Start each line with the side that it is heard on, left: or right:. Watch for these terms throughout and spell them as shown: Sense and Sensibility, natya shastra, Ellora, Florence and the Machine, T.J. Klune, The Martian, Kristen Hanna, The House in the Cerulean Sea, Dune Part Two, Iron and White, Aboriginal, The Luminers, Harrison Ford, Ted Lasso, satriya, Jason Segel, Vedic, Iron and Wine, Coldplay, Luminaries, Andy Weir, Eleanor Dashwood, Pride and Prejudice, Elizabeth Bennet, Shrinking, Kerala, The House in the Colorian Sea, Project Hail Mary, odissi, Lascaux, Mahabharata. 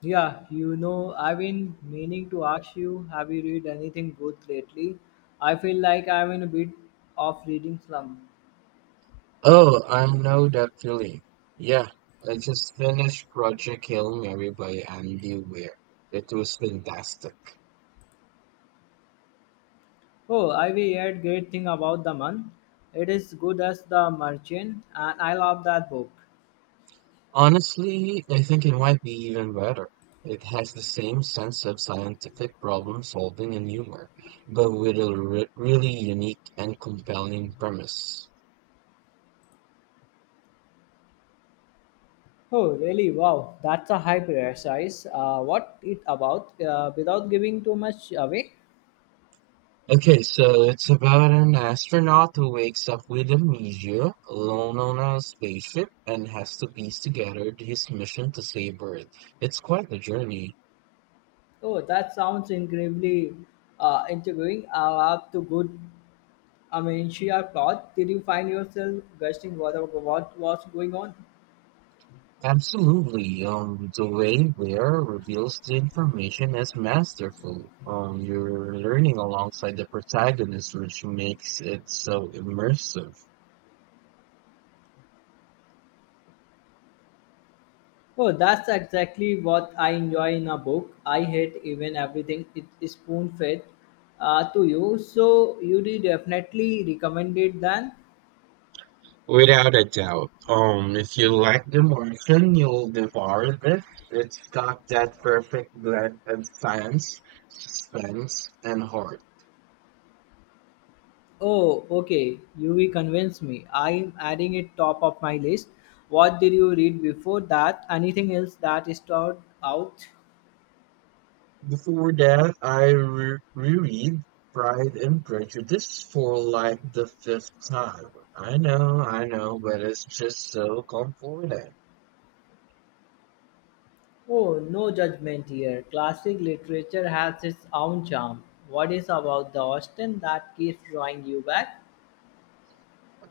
left: I've been meaning to ask you, have you read anything good lately? I feel like I'm in a bit of reading slump.
right: Oh, I know that feeling. Yeah, I just finished Project Hail Mary by Andy Weir. It was fantastic.
left: Oh, I've heard great thing about the man. It is good as the merchant, and I love that book.
right: Honestly, I think it might be even better. It has the same sense of scientific problem solving and humor, but with a re really unique and compelling premise.
left: Oh, really? Wow, that's a high prayer size. What it about? Without giving too much away.
right: Okay, so it's about an astronaut who wakes up with amnesia, alone on a spaceship, and has to piece together his mission to save Earth. It's quite a journey.
left: Oh, that sounds incredibly intriguing. I'll have to good. I mean, sheer thought. Did you find yourself gushing what was going on?
right: Absolutely. The way Ware reveals the information is masterful. You're learning alongside the protagonist, which makes it so immersive.
left: Oh, that's exactly what I enjoy in a book. I hate even everything it is spoon fed to you. So you did definitely recommend it then.
right: Without a doubt. If you like The Martian, you'll devour this. It's got that perfect blend of science, suspense, and heart.
left: Oh, okay. You will convince me. I'm adding it top of my list. What did you read before that? Anything else that stood out?
right: Before that, I reread Pride and Prejudice for like the fifth time. I know, but it's just so comforting.
left: Oh, no judgment here. Classic literature has its own charm. What is about the Austen that keeps drawing you back?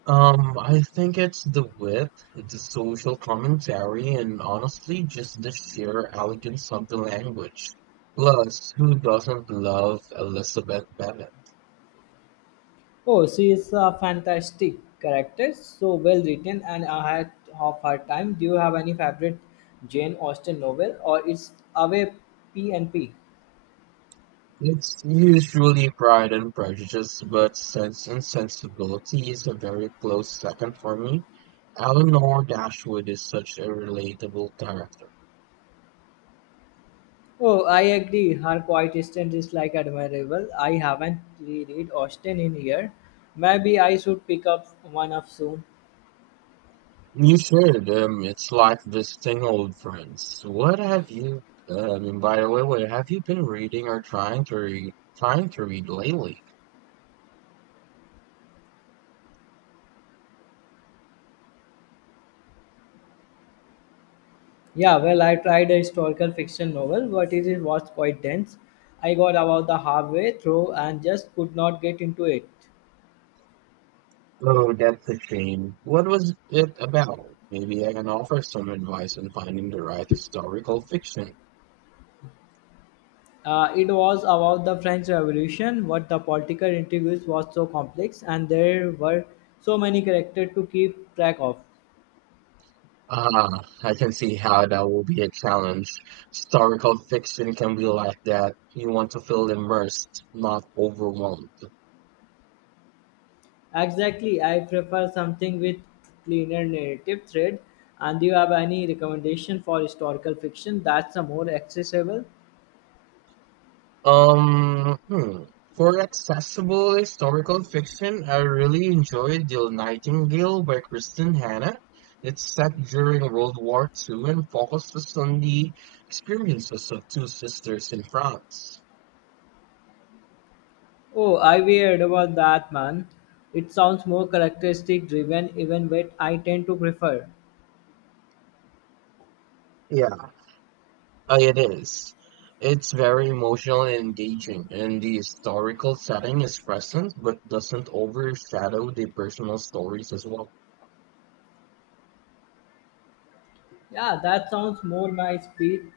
right: I think it's the width, the social commentary, and honestly, just the sheer elegance of the language. Plus, who doesn't love Elizabeth Bennet?
left: Oh, she is a fantastic character, so well written and ahead of her time. Do you have any favorite Jane Austen novel, or it's away P and P?
right: It's usually Pride and Prejudice, but Sense and Sensibility is a very close second for me. Eleanor Dashwood is such a relatable character.
left: Oh, I agree. Her quiet distance is like admirable. I haven't reread Austen in here. Maybe I should pick up one up soon.
right: You should. It's like visiting old friends. What have you? By the way, what have you been reading or trying to read? Trying to read lately?
left: Yeah, well, I tried a historical fiction novel, but it was quite dense. I got about the halfway through and just could not get into it.
right: Oh, that's a shame. What was it about? Maybe I can offer some advice on finding the right historical fiction.
left: It was about the French Revolution, but the political intrigues was so complex, and there were so many characters to keep track of.
right: Ah, I can see how that will be a challenge. Historical fiction can be like that. You want to feel immersed, not overwhelmed.
left: Exactly, I prefer something with cleaner narrative thread. And do you have any recommendation for historical fiction that's a more accessible?
right: Um, hmm. For accessible historical fiction, I really enjoyed The Nightingale by Kristen Hanna. It's set during World War II and focuses on the experiences of two sisters in France.
left: Oh, I weird about that man. It sounds more characteristic driven even what I tend to prefer.
right: Yeah, it is. It's very emotional and engaging, and the historical setting is present but doesn't overshadow the personal stories as well.
left: Yeah, that sounds more my speed.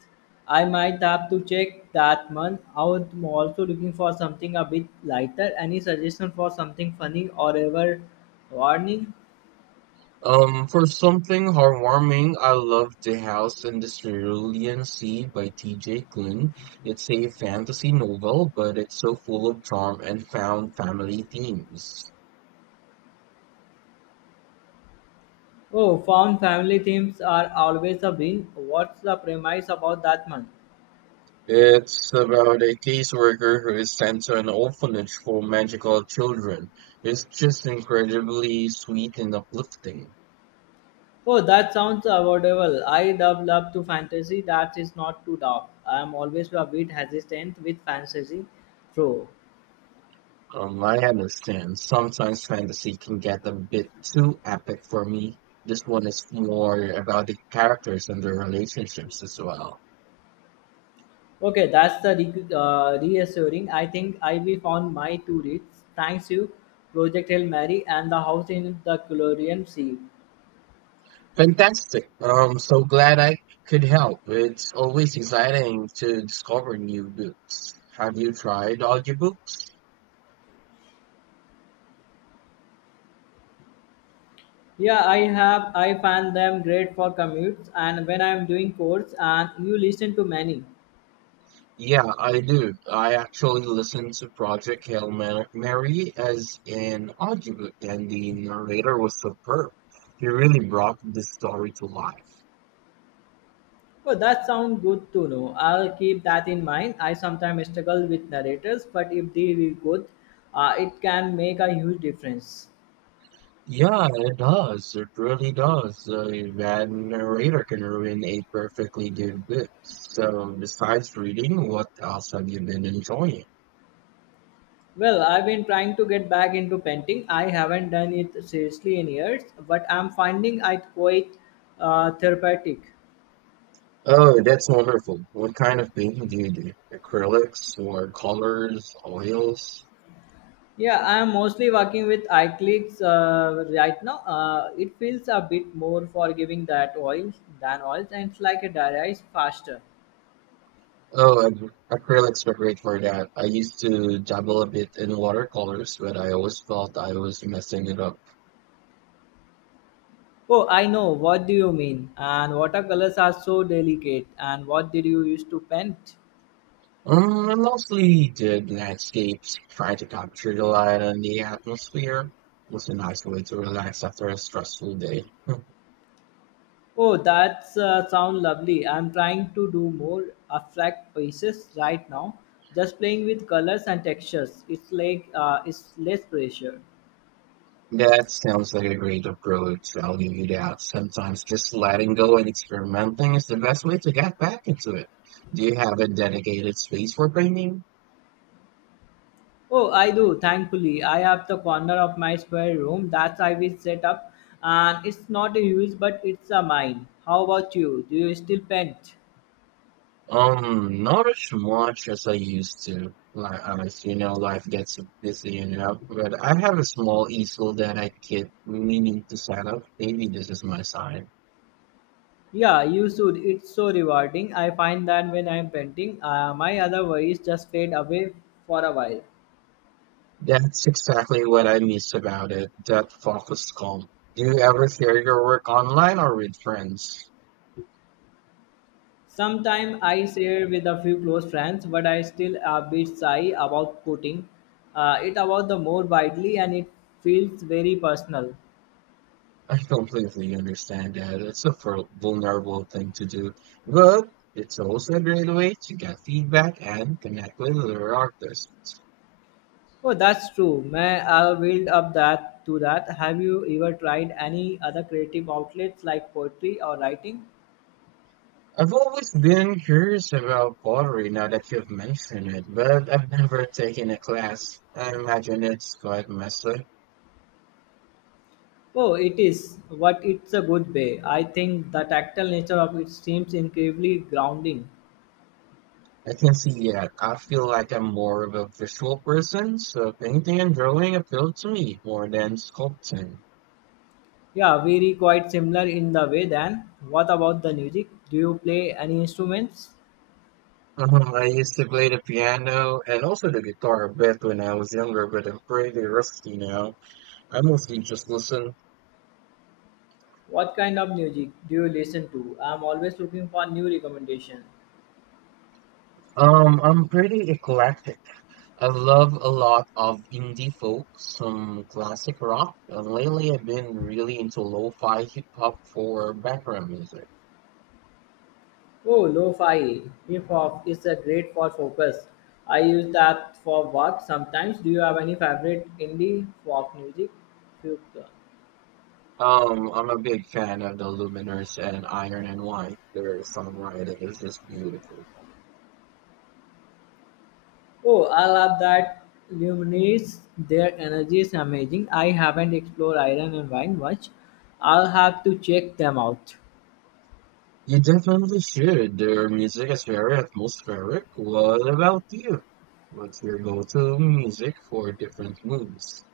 left: I might have to check that month out. I'm also looking for something a bit lighter. Any suggestion for something funny or ever warning?
right: For something heartwarming, I love The House in the Cerulean Sea by T.J. Klune. It's a fantasy novel, but it's so full of charm and found family themes.
left: Oh, found family themes are always a win. What's the premise about that month?
right: It's about a caseworker who is sent to an orphanage for magical children. It's just incredibly sweet and uplifting.
left: Oh, that sounds avoidable. I love love to fantasy. That is not too dark. I am always a bit hesitant with fantasy, throw.
right: I understand. Sometimes fantasy can get a bit too epic for me. This one is more about the characters and their relationships as well.
left: Okay, that's the reassuring. I think I will found my two reads. Thanks you, Project Hail Mary and the house in the Colorian Sea.
right: Fantastic. So glad I could help. It's always exciting to discover new books. Have you tried audiobooks?
left: Yeah, I have. I find them great for commutes and when I am doing course. And you listen to many.
right: Yeah, I do. I actually listened to Project Hail Mary as an audiobook, and the narrator was superb. He really brought the story to life.
left: Oh, that sounds good to know. I'll keep that in mind. I sometimes struggle with narrators, but if they are good, it can make a huge difference.
right: Yeah, it does. It really does. A bad narrator can ruin a perfectly good book. So, besides reading, what else have you been enjoying?
left: Well, I've been trying to get back into painting. I haven't done it seriously in years, but I'm finding it quite therapeutic.
right: Oh, that's wonderful. What kind of painting do you do? Acrylics or colors, oils?
left: Yeah, I'm mostly working with acrylics right now. It feels a bit more forgiving that oils than oils, and it's like it dries faster.
right: Oh, acrylics are great for that. I used to dabble a bit in watercolors, but I always felt I was messing it up.
left: Oh, I know. What do you mean? And watercolors are so delicate. And what did you use to paint?
right: I mostly did landscapes, trying to capture the light and the atmosphere. It was a nice way to relax after a stressful day. Hmm.
left: Oh, that's sound lovely. I'm trying to do more abstract pieces right now. Just playing with colors and textures. It's like it's less pressure.
right: That sounds like a great approach. I'll give you that. Sometimes just letting go and experimenting is the best way to get back into it. Do you have a dedicated space for painting?
left: Oh, I do. Thankfully, I have the corner of my spare room that I will set up, and it's not a use, but it's a mine. How about you? Do you still paint?
right: Not as much as I used to. Like, as you know, life gets busy you know. But I have a small easel that I keep meaning to set up. Maybe this is my sign.
left: Yeah, you should. It's so rewarding. I find that when I'm painting, my other worries just fade away for a while.
right: That's exactly what I miss about it. That focused calm. Do you ever share your work online or with friends?
left: Sometimes I share with a few close friends, but I still a bit shy about putting it about the more widely, and it feels very personal.
right: I completely understand that. It's a vulnerable thing to do, but it's also a great way to get feedback and connect with other artists.
left: Oh, that's true. May I'll build up that to that. Have you ever tried any other creative outlets like poetry or writing?
right: I've always been curious about pottery now that you've mentioned it, but I've never taken a class. I imagine it's quite messy.
left: Oh, it is. But it's a good way. I think the tactile nature of it seems incredibly grounding.
right: I can see that. I feel like I'm more of a visual person, so painting and drawing appeal to me more than sculpting.
left: Yeah, very quite similar in the way then. What about the music? Do you play any instruments?
right: I used to play the piano and also the guitar a bit when I was younger, but I'm pretty rusty now. I mostly just listen.
left: What kind of music do you listen to? I'm always looking for new recommendations.
right: I'm pretty eclectic. I love a lot of indie folk, some classic rock, and lately I've been really into lo-fi hip hop for background music.
left: Oh, lo-fi. Hip-hop is a great for focus. I use that for work sometimes. Do you have any favorite indie folk music? Few-
right: I'm a big fan of the Luminers and Iron and White. Their songwriting is just beautiful.
left: Oh, I love that. Luminaries, their energy is amazing. I haven't explored iron and wine much. I'll have to check them out.
right: You definitely should. Their music is very atmospheric. What about you? What's your go-to music for different moods?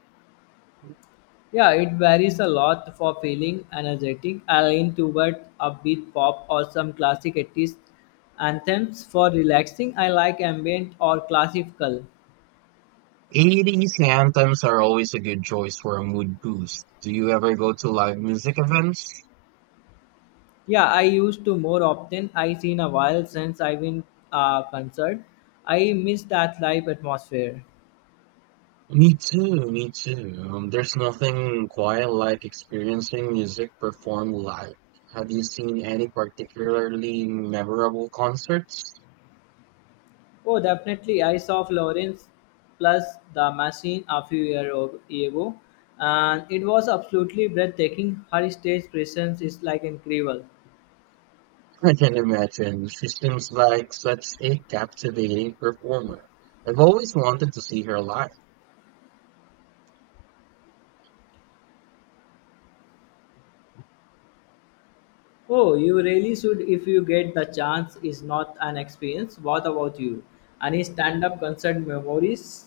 left: Yeah, it varies a lot for feeling energetic. I lean toward upbeat pop or some classic 80s anthems for relaxing. I like ambient or classical.
right: 80s anthems are always a good choice for a mood boost. Do you ever go to live music events?
left: Yeah, I used to more often. I seen a while since I've been a concert. I miss that live atmosphere.
right: Me too, me too. There's nothing quite like experiencing music performed live. Have you seen any particularly memorable concerts?
left: Oh, definitely. I saw Florence plus the machine a few years ago, and it was absolutely breathtaking. Her stage presence is like incredible.
right: I can imagine. She seems like such a captivating performer. I've always wanted to see her live.
left: Oh, you really should if you get the chance. Is not an experience. What about you? Any stand-up concert memories?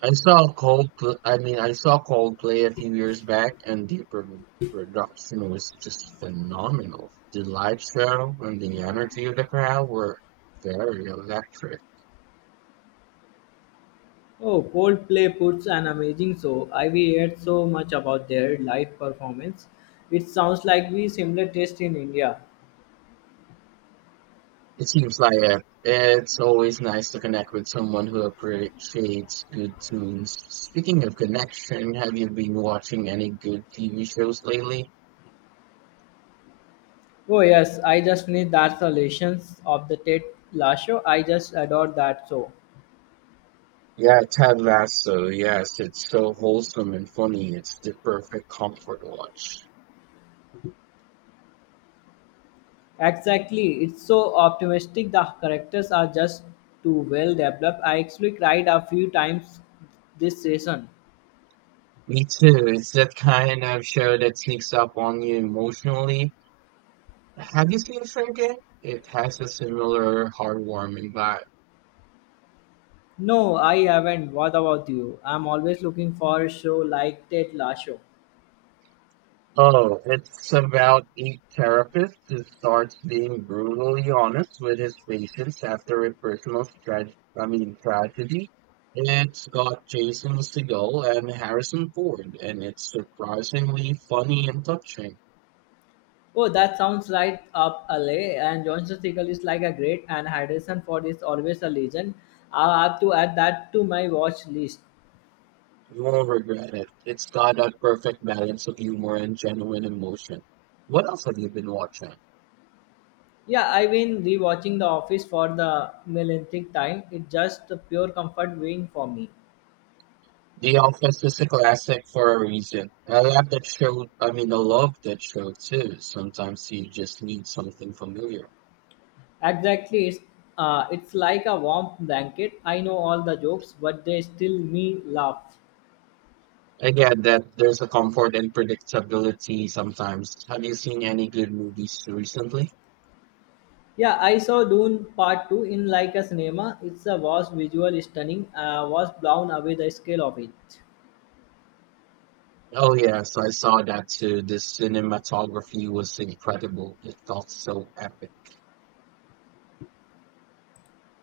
right: I saw Coldplay a few years back, and the production was just phenomenal. The live show and the energy of the crowd were very electric.
left: Oh, Coldplay puts an amazing show. I've heard so much about their live performance. It sounds like we similar taste in India.
right: It seems like it. It's always nice to connect with someone who appreciates good tunes. Speaking of connection, have you been watching any good TV shows lately?
left: Oh yes, I just finished that solutions of the Ted Lasso. I just adore that show.
right: Yeah, Ted Lasso. Yes, it's so wholesome and funny. It's the perfect comfort watch.
left: Exactly, it's so optimistic. The characters are just too well developed. I actually cried a few times this season.
right: Me too. It's that kind of show that sneaks up on you emotionally. Have you seen Shrinking? It has a similar heartwarming vibe.
left: No, I haven't. What about you? I'm always looking for a show like Ted Lasso.
right: Oh, it's about a therapist who starts being brutally honest with his patients after a personal tragedy. It's got Jason Segel and Harrison Ford, and it's surprisingly funny and touching.
left: Oh, that sounds right up alley. And Johnson Siegel is like a great, and Harrison Ford is always a legend. I'll have to add that to my watch list.
right: You won't regret it. It's got that perfect balance of humor and genuine emotion. What else have you been watching?
left: Yeah, I've been rewatching The Office for the millionth time. It's just the pure comfort viewing for me.
right: The Office is a classic for a reason. I love that show too. Sometimes you just need something familiar.
left: Exactly, it's like a warm blanket. I know all the jokes, but they still me laugh.
right: I get that there's a comfort and predictability sometimes. Have you seen any good movies recently?
left: Yeah, I saw Dune Part Two in like a cinema. It's a was visual stunning. Was blown away the scale of it.
right: Oh, yes, I saw that too. The cinematography was incredible. It felt so epic.